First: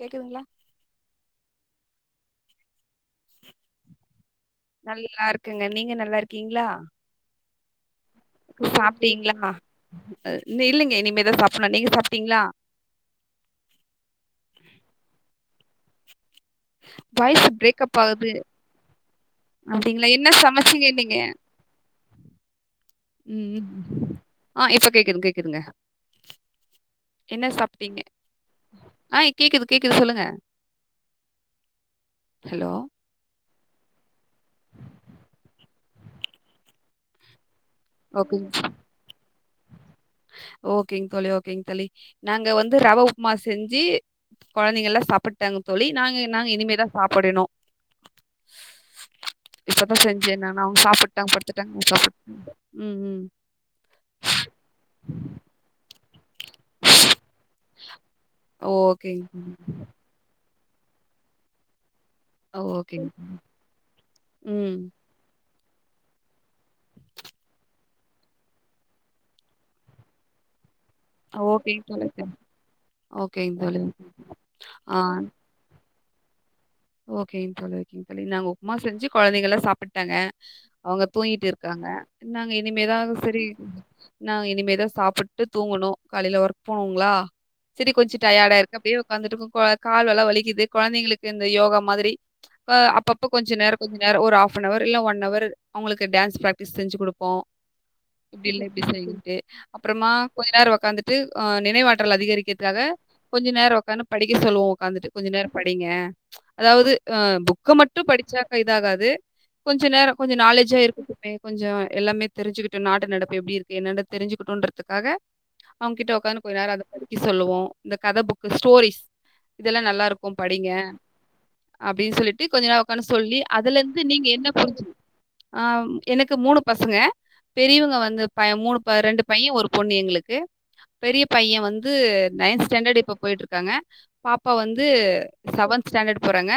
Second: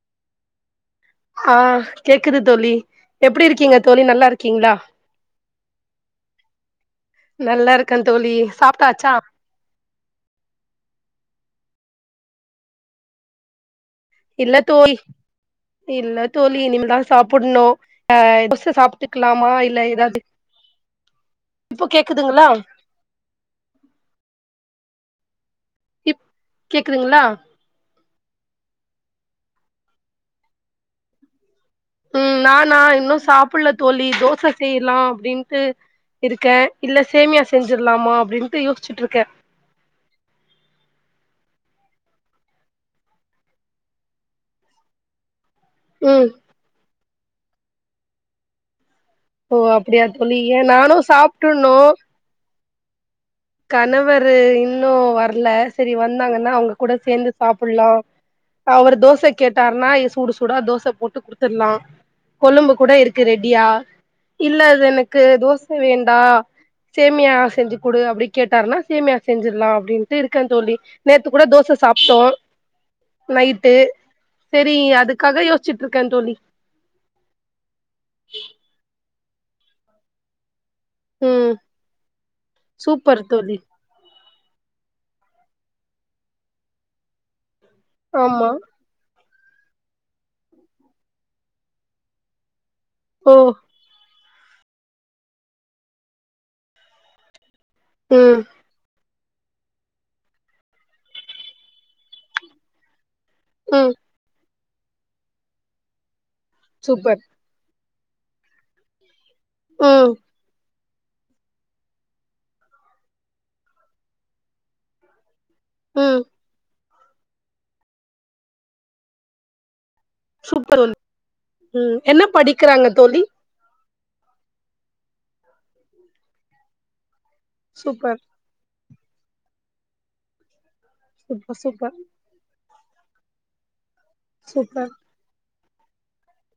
கேக்குதுங்ளா ஆ கேக்குது தோழி எப்டி இருக்கீங்க தோழி நல்லா இருக்கீங்களா நல்லாருக்கேங்க நீங்க நல்லா இருக்கீங்ளா நல்லா இருக்கே தோழி சாப்ட்டாச்சா சாப்ட்டீங்களா அ இன்னு இல்லைங்க இனிமேதா சாப்பணு நீங்க சாப்ட்டீங்ளா இல்ல தோய் ழி இல்ல தோழி இனிமேல்தா வாய்ஸ் சாப்புணு பிரேக்கப் ஆ ஆகுது தோச சாப்ட்டுக்கலாமா இல்ல எதாவ்து புரியலேங்க இப்போ கேக்குதுங்ளா ம் ஆ இப்போ கேக்குதுங்க கேட்குதுங்க இப் கேக்குதுங்களா என்ன சாப்ட்டீங்க ஆ கேக்குது கேக்குது சொல்லுங்க ம் ஹலோ நானா இன்னு சாப் ப்புள்ள தோழி தோச செய்னுனு அப்படின்ட்டு இருக்க இல்ல சேமியா செஞ்ஜிரலாமா அப்டின்னுட்டு யோச்சுட்டு இருக்க ஓகேங்க தோழி ஓகேங்க தோழி நாங்க வந்து ரவ உப்புமா செஞ்சு கொழந்தைங்க எல்லா சாப்பிட்டுட்டாங்க தோழி நாங்க ம் நாங்க இனிமேதா சாப்பிடனு ஓ இப்பதா அப்டியா செஞ்சே தோழி ஏ நானா அவுங்க நானு சாப்பிட்டாங்க சாப்ட்டுட்ணு படுத்துட்டாங்க சாப்பின் ம் ம் கணவர்ரு இன்னு வரல செரி வந்தாங்கன்னா அவுங்க கூட சேந்து சாப்பில்லா அவர் ஓகேங் தோச கேட்டாருன்னா சுடு சு சூடா தோச போட்டு குடுத்துடலா கொழும்பு கூட ஓகேங் இருக்கு ரெடியா இல்ல ம் அது எனக்கு க்கு தோச வேண்டா சேமியா செஞ்சு குடு அப்டி கேட்டாருன்னா சேமியா செஞ்சிடலா அப்டின்னுட்டு இருக்க தோழி நேத்து கூட தோச ஓகேங் தோழி சாப்பிட்டோ ஓகேங் நைட்டு தோழி. செரி ஆ அதுக்காக யோ ச்ட்டு இர்க்க தோழி ஓகேங் தோழி ஓகேங் தோழி நாங்க உப்புமா செஞ்சு கொழந்தைகள்ல்லா சாப்பிட்டாங்க அவுங்க தூங்கிட்டு ம் இருக்காங்க நாங்க இனிமேதா சூப்பர் செரி தோழி நா இனிமேதா சாப்பிட்டு தூங்குணு காலையில ஒர்க் போனுங்களா செரி கொஞ்சோ ஆமா டயடா ஆ இருக்கு அப்டியே உக்காந்துட்டு கால் எல்லா வலிக்குது கொழந்தைங்களுக்கு இந்த யோகா மாதிரி அப்பப்ப ஓ கொஞ்சோ நேரோ கொஞ்சோ நேரோ ஒரு ஹாஃப் நெவர் இல்ல ஒன் அவர் அவங்களுக்கு டான்ஸ் பிராக்டிஸ் செஞ்சு கொடுப்போ ம் அப்டி இல் இசைவுட்டு அப்றோமா கொஞ்ச நேரம் உக்காந்துட்டு அ நினைவாற்றல் அதிகரிக்கிறதுக்காக கொஞ்ச நேரோ ம் உக்காது படிக்க சொல்லுவோ உக்காந்துட்டு கொஞ்சோ நேரோ படிங்க அதாவுது சூப்பர் புக்க மட்டு புக் படிச்சா கை இதாகாது கொஞ்சோ நேரோ ம் கொஞ்சோ நாலேஜ் இருக்கட்டுமே கொஞ்சோ எல்லாமே தெரிஞ்சுக்கிட்டு நாடு நடப்பு எப்டி இருக்கு என்னென்டு தெரிஞ்சுக்கிட்டுன்றதுக்காக அவுங்ககிட்ட ம் உக்காந்து கொஞ்சோ நேரோ அத படிக்க சொல்லுவோ இந்த கதை புக் ஸ்டோரிஸ் இதெல்லா நல்லா இருக் படிங்க சூப்பர் தோழி ம் அப்டின்னு என்ன சொல்லிட்டு கொஞ்சோ நாள் படிக்கிறாங்க உக்கானு தோழி சொல்லி அதுல இருந்து நீங்க என்ன புரிச் ஆ எனக்கு மூணு பசங்க பெரியவங்க சூப்பர் வந்து பய மூணு ப ரெண்டு பைய ஒரு பொண்ணு எங்களுக்கு பெரிய சூப்பர் பையன் வந்து சூப்பர் நைன்த ஸ்டாண்டர்ட் இப்ப போயிட்டு இருக்காங்க பாப்பா வந்து சூப்பர் செவன்த் ஸ்டாண்டர்ட் போறாங்க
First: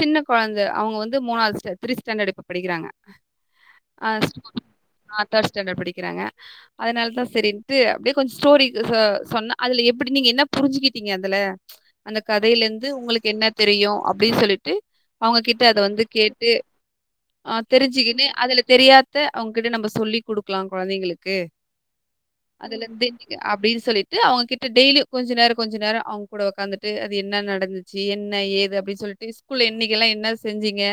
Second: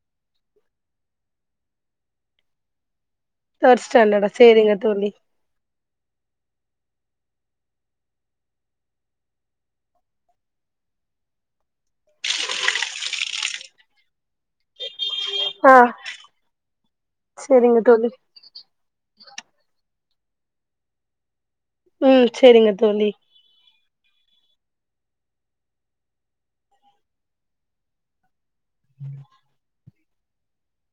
சின்ன கொழந்தை அவுங்க வந்து மூணாவது த்ரீ ஸ்டாண்டர்ட் இப்ப படிக்கிறாங்க தேர்ட் ஸ்டாண்டர்டா சரிங்க தோழி பஸ்டாண்டர்ட்டிக்கிறாங்க அதனாலதா சரின்ட்டு அப்டியே கொஞ்சோ ஸ்டோரி சொன்ன அதுல எப்டி நீங்க என்ன புரிஞ்சுக்கிட்டீங்க அதுல அந்த கதையில இருந்து உங்களுக்கு என்ன தெரியு அப்டின்னு சொல்லிட்டு அவுங்ககிட்ட ஆ அத வந்து கேட்டு அ செரிங்க தோழி தெரிஞ்சுக்கின்னு அதுல தெரியாத த அவுங்ககிட்ட நம்ம சொல்லி் குடுக்கலா கொழந்தைங்களுக்கு ம் செரிங்க அதுல தோழி அப்டின்னு சொல்லிட்டு அவேங்ககிட்ட டெய்லி கொஞ்சோ நேரோ கொஞ்சோ நேரோ அவுங்க கிட்ட உக்காந்துட்டு அது என்ன நடந்துச்சு என் என்ன ஏது அப்டின்னு சொல்லிட்டு ஸ்கூல் எண்ணிக்கெல்லா என்ன செஞ்சீங்க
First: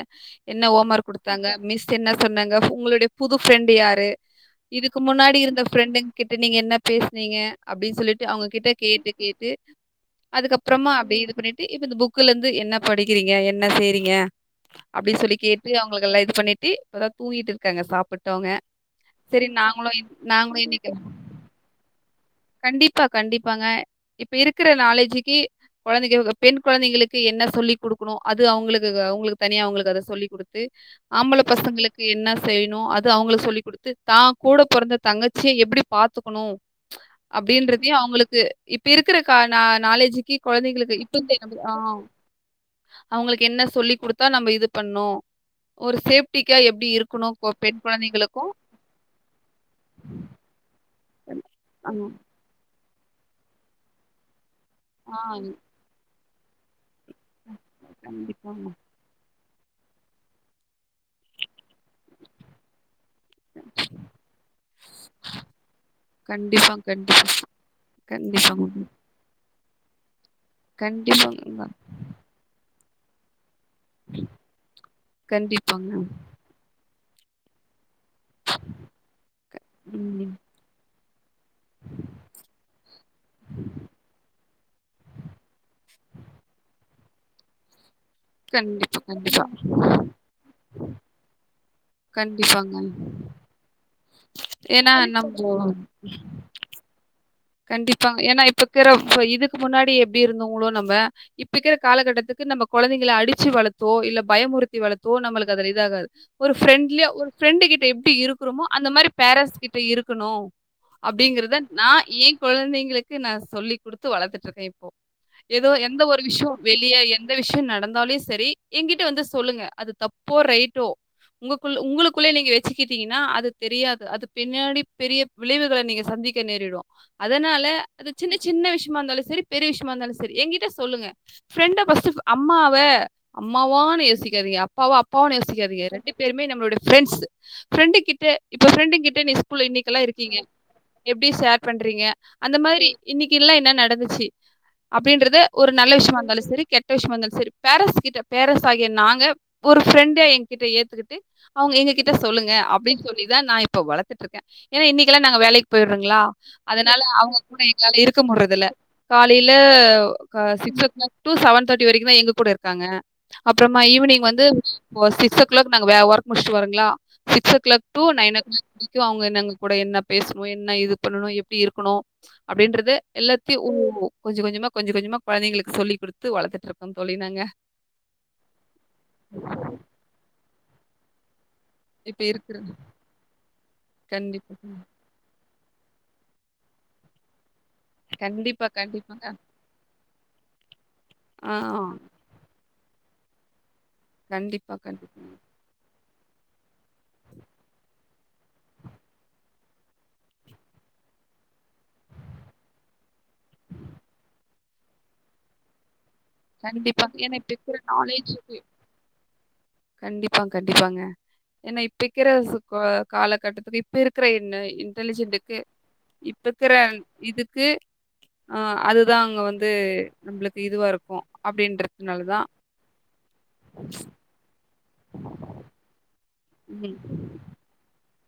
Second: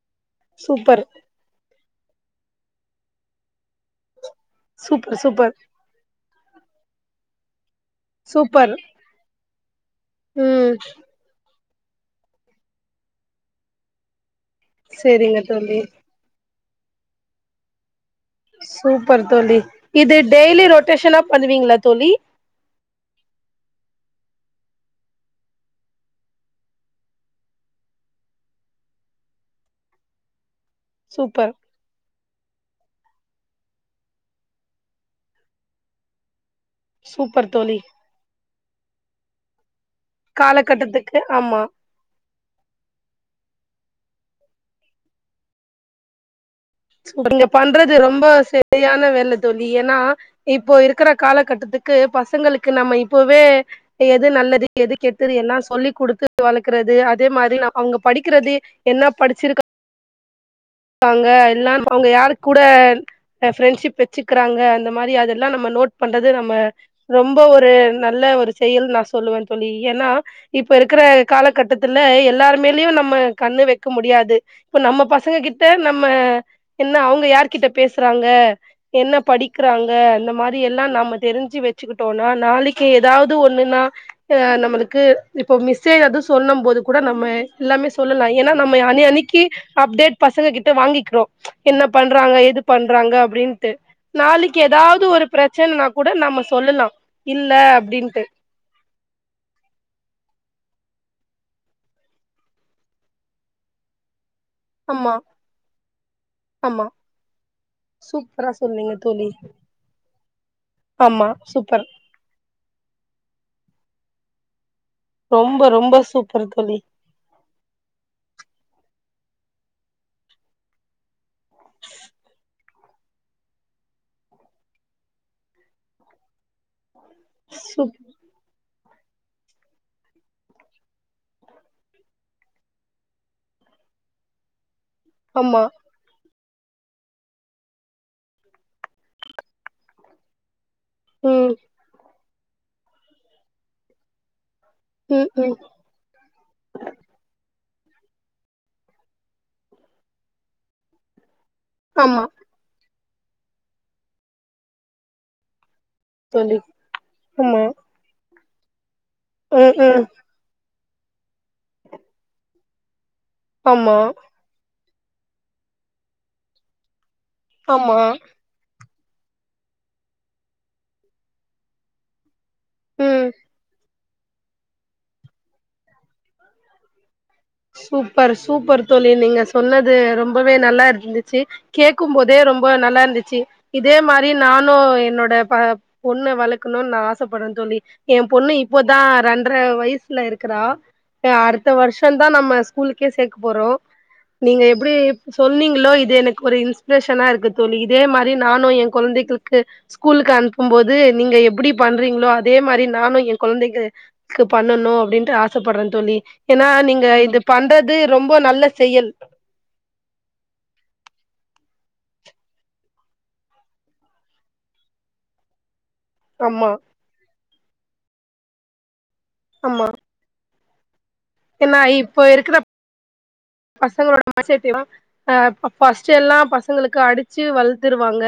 என்ன ஹோம் சூப்பர் ஒர்க் குடுத் ங்க மிஸ் என்ன சொன்னாங்க உங்களுடைய புது ஃப்ரெண்டு் யாரு இதுக்கு சூப்பர் முன்னாடி சூப்பர் இருந்த ஃப்ரெண்டு கிட்ட நீங்க என்ன பேசனீங்க அப்டின்னு சொல்லிட்டு அவங்ககிட்ட சூப்பர் கேட்டு கேட்டு ம் அதுக்கப்றோமா அப்டி இது பண்ணிட்டு இப்ப இந்த புக்ல இருந்து என்ன படிக்கிறீங்க என்ன செய்றீங்க அப்டின்னு சொல்லி செரிங்க கேட்டு தோழி அவுங்களுக்கு எல்லா இது பண்ணிட்டு இப்பதா தூங்கிட்டு இருக்காங்க சாப்பிட்டு சூப்பர் தோழி இது நாங்களும் டெய்லி இன்னைக்கு ரொட்டேஷனா பண்ணுவீங்ளா தோழி கண்டிப்பா கண்டிப்பாங்க இப்ப இருக்கற நாலேஜுக்கு கொழந்தைங்க பெண் கொழந்தைங்களுக்கு என்ன சொல்லி் குடுக்குணு அது அவுங்களுக்கு அவுங்களுக்கு தனியா அவுங்களுக்கு அத சொல்லிக் குடுத்து ஆம்பள சூப்பர் பசங்களுக்கு என்ன செய்ன்னு அது அவுங்களுக்கு சொல்லி் குடுத்து தா கூட பொறந்த தங்கச்சிய எப்டி பாத்துக்குணு சூப்பர் தோழி அப்டின்றதையு அவங்களுக்கு இப்ப இருக்கிற கா நா நாலேஜு கொழந்தைகளுக்கு காலகட்டத்துக்கு இப்பந்தே நம்ம ஆமா ஆ அவங்களுக்கு என்ன சொல்லி் குடுத்தா நம்ம இது பண்ணு ஒரு சேப்டிக்கா எ அப்டி இருக்கணு சூப்பர் நீங்க பெண் பண்றது ரொம்ப கொழந்தைகளுக்கு சரியான வேல தோழி ஏன்னா இப்போ இருக்குற காலகட்டத்துக்கு ஆமா. பசங்களுக்கு நம்ம இப்பவே எது நல்லது எது ஆ கெட்டுது எல்லா சொல்லி் கொடுத்துட்டு வளக்குறது அ இதே மாரி நா அவ்ங்க படிக்கிறது கண்டிப்பாங்க. என்ன படிச்சிருக்கா காங்க எல்லாம் அவ்ங்க யாரு கூட ஃப்ரெண்ட்ஷிப் வச்சக்கிறாங்க அந்த மாரி அதெல்லா நம்ம நோட் பண்றது நம்ம கண்டிப்பா, கண்டிப்பா, ரொம்ப ஒரு நல்ல ஒரு கண்டிப்பாங்க. செயல் நா சொல்லுவேன் சொல்லி ஏன்னா இப்ப இருக்குற கண்டிப்பாங்க காலகட்டத்துல எல்லாருமேலேயு நம்ம கண்ணு வக் க முடியாது இப்ப நம்ம பசங்க கிட்ட கண்டிப்பாங்க நம்ம என்ன அவுங்க யாருக்கு கிட்ட பேசுறாங்க என்ன படிக்கிறாங்க இந்த ம் மாரி இது எல்லா நாம தெரிஞ்சு வச்சுக்கிட்டோம்னா நாளைக்கு ஏதாவது ஒண்ணுன்னா நம்மளுக்கு இப்போ மிஸ்ஸே ஏது சொல்லும் போது கூட நம்ம எல்லாமே சொல்லலா ஏன்னா நம்ம கண்டிப்பா அனி அன்க்கி கண்டிப்பா அப்டேட் பசங்க கிட்ட வாங்கிக்கிறோ என்ன பண்றாங்க ஏது கண்டிப்பாங்க பண்றாங்க அப்டின்ட்டு நாளைக்கு ஏன்னா ஏதாது ஒரு நம்போ பிரச்சனைனா கூட நம்ம சொல்லலா இல்ல கண்டிப்பாங்க அப்டின்ட்டு [unintelligible] இப்ப இதுக்கு முன்னாடி எப்டி இருந்தோங்களோ நம்ம இப்பஇருக்கிற காலகட்டத்துக்கு நம்ம கொழந்தைங்கள அடிச்சு வளத்தோ இல்ல பயமுறுத்தி வளத்தோ ஆமா நம்மளுக்கு அதுல இது ஆகாது ஒரு ஆமா ஃப்ரெண்ட்லியா ஒரு ஃப்ரெண்டு கிட்ட எப்டி சூப்பரா இருக்குறோமோ அந்த சொன்னீங்க மாரி தோழி பேரன்ட்ஸ் கிட்ட இருக்குணு ஆமா அப்டிங்கறத சூப்பர் நா எ கொழந்தைங்களுக்கு நா சொல்லி் குடுத்து வளத்துட்டு இருக்கே இப்போ ரொம்ப ஏதோ ரொம்ப எந்த ஒரு சூப்பர் விஷ்யோ தோழி வெளிய எ எந்த விஷ்யோ நடந்தாலு செரி எகிட்ட வந்து சொல்லுங்க அது தப்போ ரைட்டோ உங்கக்ககுள்ள உங்களுக்குள்ள நீங்க வச்சுக்கிட்டீங்கன்னா அது தெரியாது அது பின்னாடி பெரிய விளைவுகள நீங்க சந்திக்க நேரிடு அதனால சூப் அது சின்ன சின்ன விஷயமா இருந்தாலு சரி பெரிய விஷயமா இருந்தாலு சரி எங்கிட்ட சொல்லுங்க ஃப்ரெண்ட பஸ்சிவ் அம்மாவ அம்மாவான்னு யோசிக்காதீங்க அப்பாவ அப்பாவானு ஆமா யோசிக்காதீக ரெண்டு பேருமே நம்மளோட பிரண்ட்ஸ் பிரண்டு கிட்ட இப்ப பிரெண்டு கிட்ட நீ ஸ்கூல் இன்னைக்குல்லா இருக்கீங்க எப்படி ம் ஷேர் பண்றீங்க அந்த மாதிரி இன்னைக்குல்லா என்ன நடந்துச்சு ம் அப்டின்றத ம் ஒரு நல்ல விஷயமா இருந்தாலு செரி கெட்ட விஷயமா இருந்தாலு செரி பேரன்ஸ் கிட்ட பேரன்ஸ் ஆகிய நாங்க ஒரு ஃப்ரெண்டா எங்கிட்ட ஏத்துக்கிட்டு அவங்க எங்க கிட்ட ஆமா சொல்லுங்க அப்டின்னு சொல்லிதா நா இப்ப வளத்துட்டு இருக்கே ஏன்னா இன்னைக்குல்லா நாங்க வேலைக்கு போயிடுருங்களா தோழி அதனால அவங்க கூட ஆமா எங்களால இருக்க முடறது இல்ல காலயில ம் ம் க six o'clock to seven thirty வரைக்கு தா எங்க கூட இருக்காங்க அப்புறமா ஆமா ஈவினிங் வந்து இப்போ சிக்ஸ் ஓ கிளாக் நாங்க வே ஒர்க் முடிச்சுட்டுவருங்களா சிக்ஸ் ஓ கிளாக் ஆமா டு நைன் ஓ கிளாக் அவங்க எங்க கூட என்ன பேசுணு என்ன இது பண்ணணு எப்டி இருக்கணு அப்டின்றது ம் எல்லாத்தயு ஓ கொஞ்ச கொஞ்சமா கொஞ்ச கொஞ்சமா கொழந்தைகளுக்கு சொல்லி குடுத்து வளத்துட்டு இருக்கோ தோழிங் நாங்க சூப்பர் சூப்பர் தோழி நீங்க சொன்னது ரொம்பவே நல்லா இருந்துச்சு கேக்கும் இப்ப போதே ரொம்ப இருக்கிறது நல்லா இருந்துச்சு இதே மாரி கண்டிப்பா நானு என்னோட ப பொண்ண வளக்கணுன்னு நா ஆசப்பட்றே தோழி என் பொண்ணு கண்டிப்பா இப்பதா கண்டிப்பாங்க. ரெண்டர வயசுல இருக்கிறா ஆ அடுத்த வருஷ ந்தான் நம்ம ஸ்கூலுக்கே சேக்க போறோம் நீங்க கண்டிப்பா எப்டி கண்டிப்பாங்க. சொன்னீங்களோ இது எனக்கு ஒரு இன்ஸ் பிரேஷனா இருக்கு தோழி இதே மாரி நானும் என் கொழந்தைகளுக்கு ஸ்கூலுக்கு அனுப்பும் போது நீங்க எப்டி பண்றீங்களோ அதே மாரி நானும் என் கொழந்தைக்கு க்கு பண்ணணும் அப்டின்ட்டு ஆசப்படறன் தோழி ஏனா கண்டிப்பா. நீங்க ஏன்னா இது இப்ப இருக்கிற பண்றது ரொம்ப நாலேட்ஜுக்கு நல்ல செயல் கண்டிப்பா கண்டிப்பாங்க ஏன்னா இப்பகிற சுக்கோ காலகட்டத்துக்கு இப்ப இருக்கிற என்ன இன்டெலிஜென்டுக்கு ஆமா இப்பக்கிற இதுக்கு ஆ அதுதா அங்க வந்து நம்பளுக்கு இதுவா இருக்கும் ஏனா இப்போ இருக்கற பசங்களோட மேசேத்தீவா ஆ ஃபர்ஸ்ட்டெல்லா ம் பசங்களுக்கு அடிச்சி வள்த்துருவாங்க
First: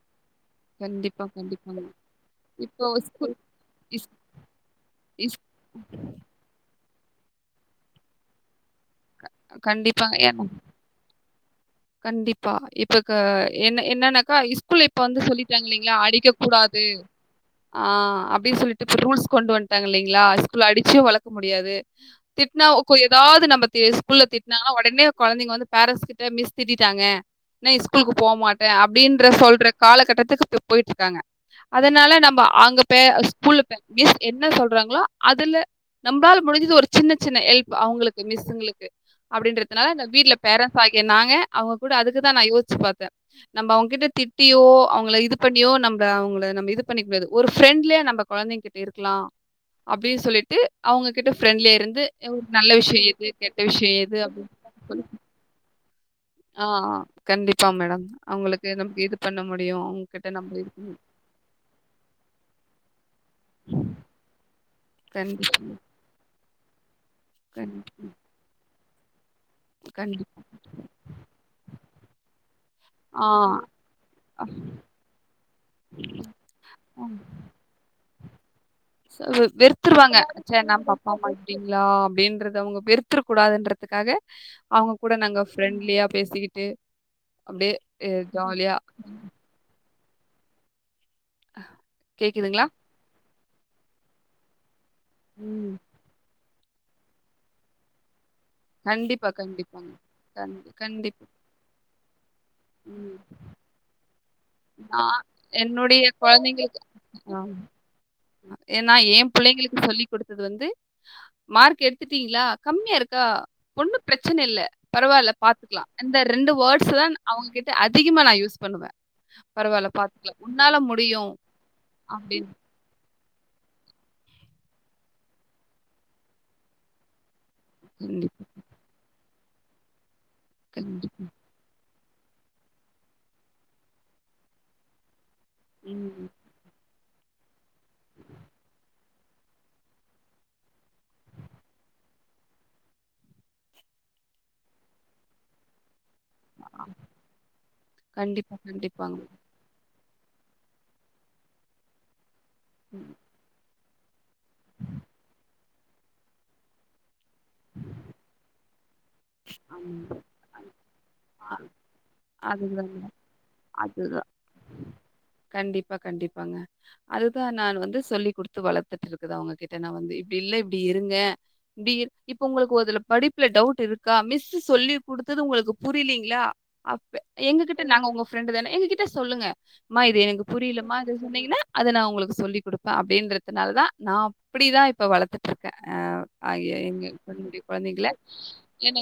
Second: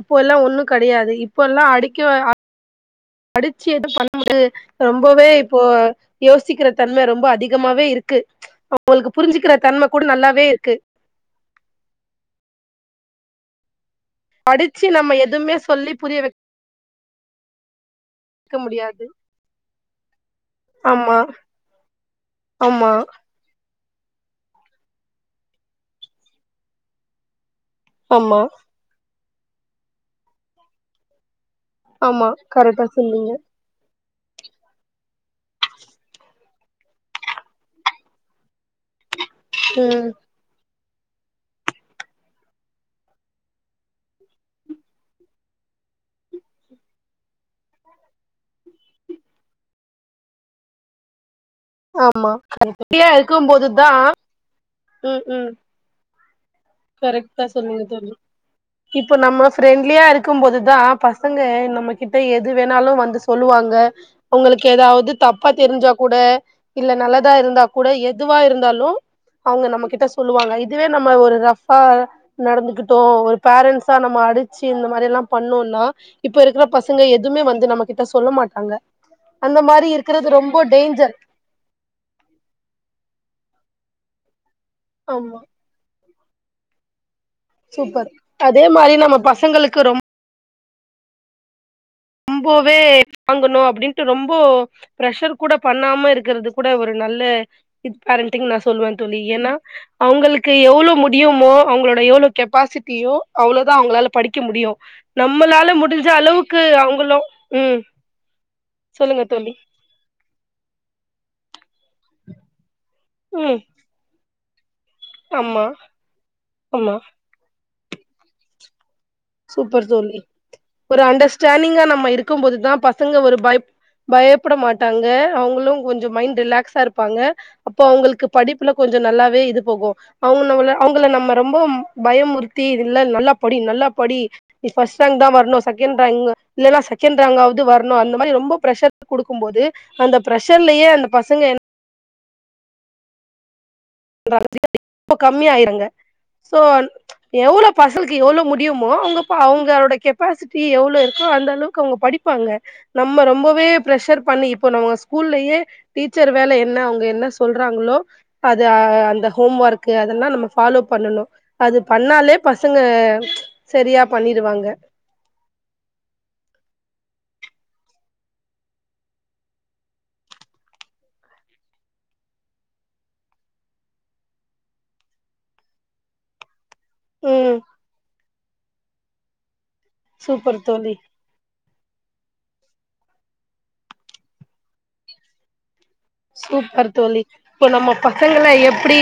அப்போ எல்லாம் ஒன்னும் கெடையாது கண்டிப்பா இப்போ எல்லாம் கண்டிப்பாங்க அடிக்கவ இப்போ ஸ்கூல் அடிச்சி எது இஸ் பண்ணமோது ரொம்பவே இஸ் இப்போ யோசி யோசிக்கிற தன்ம ரொம்ப அதிகமாவே இருக்கு அவுங்களுக்கு புரிஞ்சிக்கிற தன்ம கூட கண்டிப்பா ஏன்னா நல்லாவே இருக்கு கண்டிப்பா இப்ப க என்ன என்னன்ன கா படிச்சு ஸ்கூல்ல இப்ப நம்ம வந்து எதுவுமே சொல்லிட்டாங்க சொல்லி இல்லலைங்களா புரிய அடிக்க வைக்க கூடாது ஆ அப்டின் சொல்லிட்டு இப்ப முடியாது ரூல்ஸ் கொண்டு வந்ட்டாங்க இல்லைங்களா ஸ்கூல்ல அடிச்சி ஆமா வளக்க முடியாது திட்னா ஆமா கு எதாவது நம்ப தே ஸ்கூல்ல திட்டனாங்கனா ஒடனே கொழந்தைங்க வந்து பேரன்ஸ் கிட்ட மிஸ் திட்டிட்டாங்க இன்னே ஸ்கூலுக்கு போ ஆமா மாட்டன் அப்டின்ற சொல்ற காலகட்டத்துக்கு இப்ப போயிட்டு இருக்காங்க அதனால ஆமா நம்ப அங்க கரெக்டா பே சொன்னீங்க ஸ்கூல்ல பே மிஸ் என்ன சொல்றாங்களோ அதுல நம்பளால முடிஞ்சது ஒரு சின்ன சின்ன ஹெல்ப் அவங்களுக்கு மிஸ்ஸுங்களுக்கு அப்டின்றதுனால இந்த ம் வீட்ல பேரன்ட்ஸ் ஆகிய நாங்க அவுங்க கூட அதுக்குதா நா யோசிச்சி பாத்தன் நம்ப அவங்ககிட்ட திட்டியோ அவங்கள இது பண்ணியோ நம்ம அவங்கள நம்ம இது பண்ணிக்க கூடாது ஒரு ஃப்ரெண்ட்லியா நம்ப கொழந்தைங்கிட் டிருக்கலாம் அப்டி சொல்லிட்டு அவுங்ககிட்ட பிரெண்ட்லியா டுருந்து ஆமா ஔ நல்ல விஷியம் ஃப்ரீயா எது இருக்கும் கெட்ட போதுதா விஷியம் எது அப்டின் சொல்லி ம் ம் ஆ கரெக்டா கண்டிப்பா சொன்னீங்க மேடம் தோழி அவுங்களுக்கு நமக்கு இப்ப இது பண்ண நம்ம முடியும் ஃப்ரெண்ட்லியா அவங்ககிட்ட இருக்கும் நம்ப இது போதுதா பசங்க நம்மகிட்ட எது வேணாலும் வந்து சொல்லுவாங்க அவுங்களுக்கு எதாவது தப்பா கண்டிப்பா தெரிஞ்சா கூட இல்ல நல்லதா இருந்தா கூட கண்டிப்பா எதுவா இருந்தாலும் அவுங்க நம்மகிட்ட கண்டிப்பா. சொல்லுவாங்க இ இதுவே நம்ம ஒரு ரஃபா நடந்துகிட் டோ ஆ ஒரு பேரண்ட்ஸா நம்ம அடிச்சி இந்த மாரி எல்லாம் பண்ணோனா இப்ப இருக்கிற பசங்க எதுமே வந்து நம்ம கிட்ட சொல்ல மாட்டாங்க ச அந்த மாரி வெறுத்துருவாங்க இருக்கிறது ச்ச ரொம்ப நம்ம அப்பா டேஞ்சர் அம்மா இப்டிங்களா அப்டின்றத அவுங்க வெருத்துற கூடாதுன்றதுக்காக அவங்க கூட ஆமா நாங்க ப்ரெண்ட்லியா பேசிக்கிட்டு அப்டியே சூப்பர் எ அதே ஜாலியா மாரி நம்ம பசங்களுக்கு ரொம் கேக்குதுங்களா ம்போவே வாங்கணும் அப்டின்ட்டு ரொம்போ பிர்ஷர் கூட ம் பண்ணாம இருக்கிறது கூட ஒரு நல்ல இது பேரண்டிங் நா சொல்லுவன் தோழி கண்டிப்பா ஏன்னா கண்டிப்பாங்க அவுங்களுக்கு கண்டி எவ்ளோ கண்டிப்பா முடியுமோ அவுங்களோட எவ்ளோ கெப்பாசிட்டியோ ம் அவ்ளோதா அவங்களால படிக்க முடியும் நா நம்மளால என்னுடைய முடிஞ்ச அளவுக்கு கொழந்தைங்களுக்கு அவுங் கலோ ஆமா ம் ஏன்னா சொல்லுங்க என் தோழி பிள்ளைங்களுக்கு சொல்லி் கொடுத்தது வந்து மார்க் எடுத்துட்டீங்களா கம்மியா இரு தா ம் ஒண்ணு ப்ரச்சனை இல்ல பரவாயில்ல ஆமா பாத்துக்கலா இந்த ரெண்டு வேர்ட்ஸ் ஆமா தா அவுங்ககிட்ட அதிகமா நா யூஸ் பண்ணுவே சூப்பர் பரவால்ல தோழி பாத்துக்கலாம். உன்னால ஒரு முடியும் அண்டர்ஸ்டாண்டிங்கா நம்ம இருக்கும் அப்படின்னு போது தா ப பசங்க ஒரு பயப் பயப்புட மாட்டாங்க அவுங்களு கொஞ்சோ மைண்ட் ரிலாக்ஸா இருப்பாங்க அப்போ அவுங்களுக்கு கண்டிப்பா, படிப்புல கொஞ்ச நல்லாவே இது போகு அவுங்க நம்மள அவுங்கல கண்டிப்பா. நம்ம ரொம்போவும் பயம்முறுத்தி இல்ல நல்லா படி நல்லா படி நீ பர்ஸ்ட் ரேங்க் தா வர்ணு செகண்ட் ம். ரேங்க்கு இல்லன்னா செகண்ட் ராங்க்காவது வர்ணு அந்த மாரி ரொம்ப ப்ரஷர் குடுக்கும் போது அந்த பிர்ஷர்லயே அந்த பசங்க என்ன [inaudible] ரொம்ப கம்மியா ஆயிர்றாங்க சோ ஆ எவ்ளோ பசங்களுக்கு எவ்ளோ கண்டிப்பா, முடியுமோ கண்டிப்பாங்க. அவுங்க பா அவுங்களோட கெப் கெப்பாசிட்டி எவ்ளோ இருக்கோ அந்த அளவுக்கு அவுங்க படிப்பாங்க ம். நம்ம ரொம்பவே ப்ரெஷர் பண்ணி இப்போ நம்ம ஸ்கூல்லயே டீச்சர் வேலை என்ன அவுங்க என்ன சொல்றாங்களோ இத ஆ அந்த ஹோம் ஒர்க்கு ஆமா. அதெல்லா நம்ம ஃபாலோ பண்ணனு அ அது பண்ணாலே பசங்க அதுதாங்க. செரியா அதுதான். பண்ணிருவாங்க கண்டிப்பா கண்டிப்பாங்க அதுதா நான் வந்து சொல்லி குடுத்து வளர்த்துட்டு இருக்குதா அவுங்ககிட்ட நா வந்து இப்டி இல்ல இப்டி இருங்க டீர் இப்ப உங்களுக்கு ஒரு இதுல படிப்புல டவுட் இருக் அக்கா மிஸ்சு சொல்லி குடுத்தது உங்களுக்கு புரியலீங்ளா அப்ப ம் எங்ககிட்ட நாங்க உங்க ப்ரெண்ட்டு தான எங்ககிட்ட சொல்லுங்க அம்மா இது எனக்கு சூப்பர் தோழி புரியலம்மா இது சொன்னீங்கன்னா அது நா உங்களுக்கு சொல்லிக் குடுப்பே அப்டின்றதுனாலதா நா அப்டிதா இப்ப வளர்த்துட் துட்ருக்கே ஆ ஆகிய சூப்பர் எங்க தோழி பள்ளியினுடைய இப்போ நம்ம கொழந்தைகள பசங்கள எப்டி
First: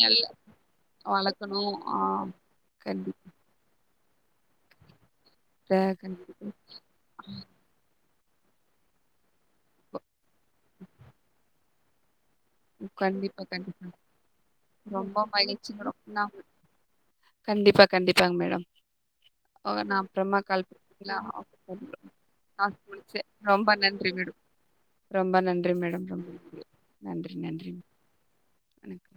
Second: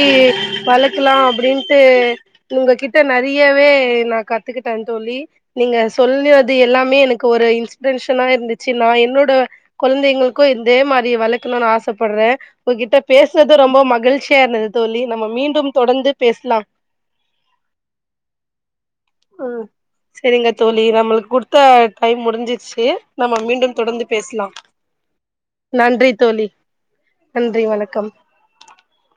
வளர்க்கலா அப்டின்ட்டு ஆ உங்க கிட்ட கண்டிப்பா, நெறைய யவே நா கத்துக்கிட்டே தோழி நீங்க கண்டிப்பா. சொல்வது எல்லாமே எனக்கு ஒரு இன்ஸ் ப்ரன்ஷனா இருந்துச்சு நா என்னோட கொழந்தைங்களுக்கு இதே மாரி வளர்க்கணுன்னு ஆசைப்பட்றே உங்கிட்ட கண்டிப்பா, பேஸ்னது ரொம்ப கண்டிப்பா. மகிழ்ச்சியா இருந்தது தோழி ரொம்ப நம்ம மீண்டும் மகிழ்ச்சிங்க. ரொம் தொடர்ந்து நான் பேசலாம் கண்டிப்பா கண்டிப்பாங்க மேடம் அ ஓ நான் அப்புறமா செரிங்க கால் தோழி பண்ணுறீங்களா நம்மளுக்கு குடுத்த ஓகே மேடம் டைம் டாஸ்க் முடிஞ்சிர்ச்சு முடிச்சு நம்ம ரொம்ப மீண்டும் தொடர்ந்து நன்றி மேடம் பேஸ்லாம் ரொம்ப நன்றி மேடம் ரொம்ப நன்றி நன்றி வணக்கம் எனக்கு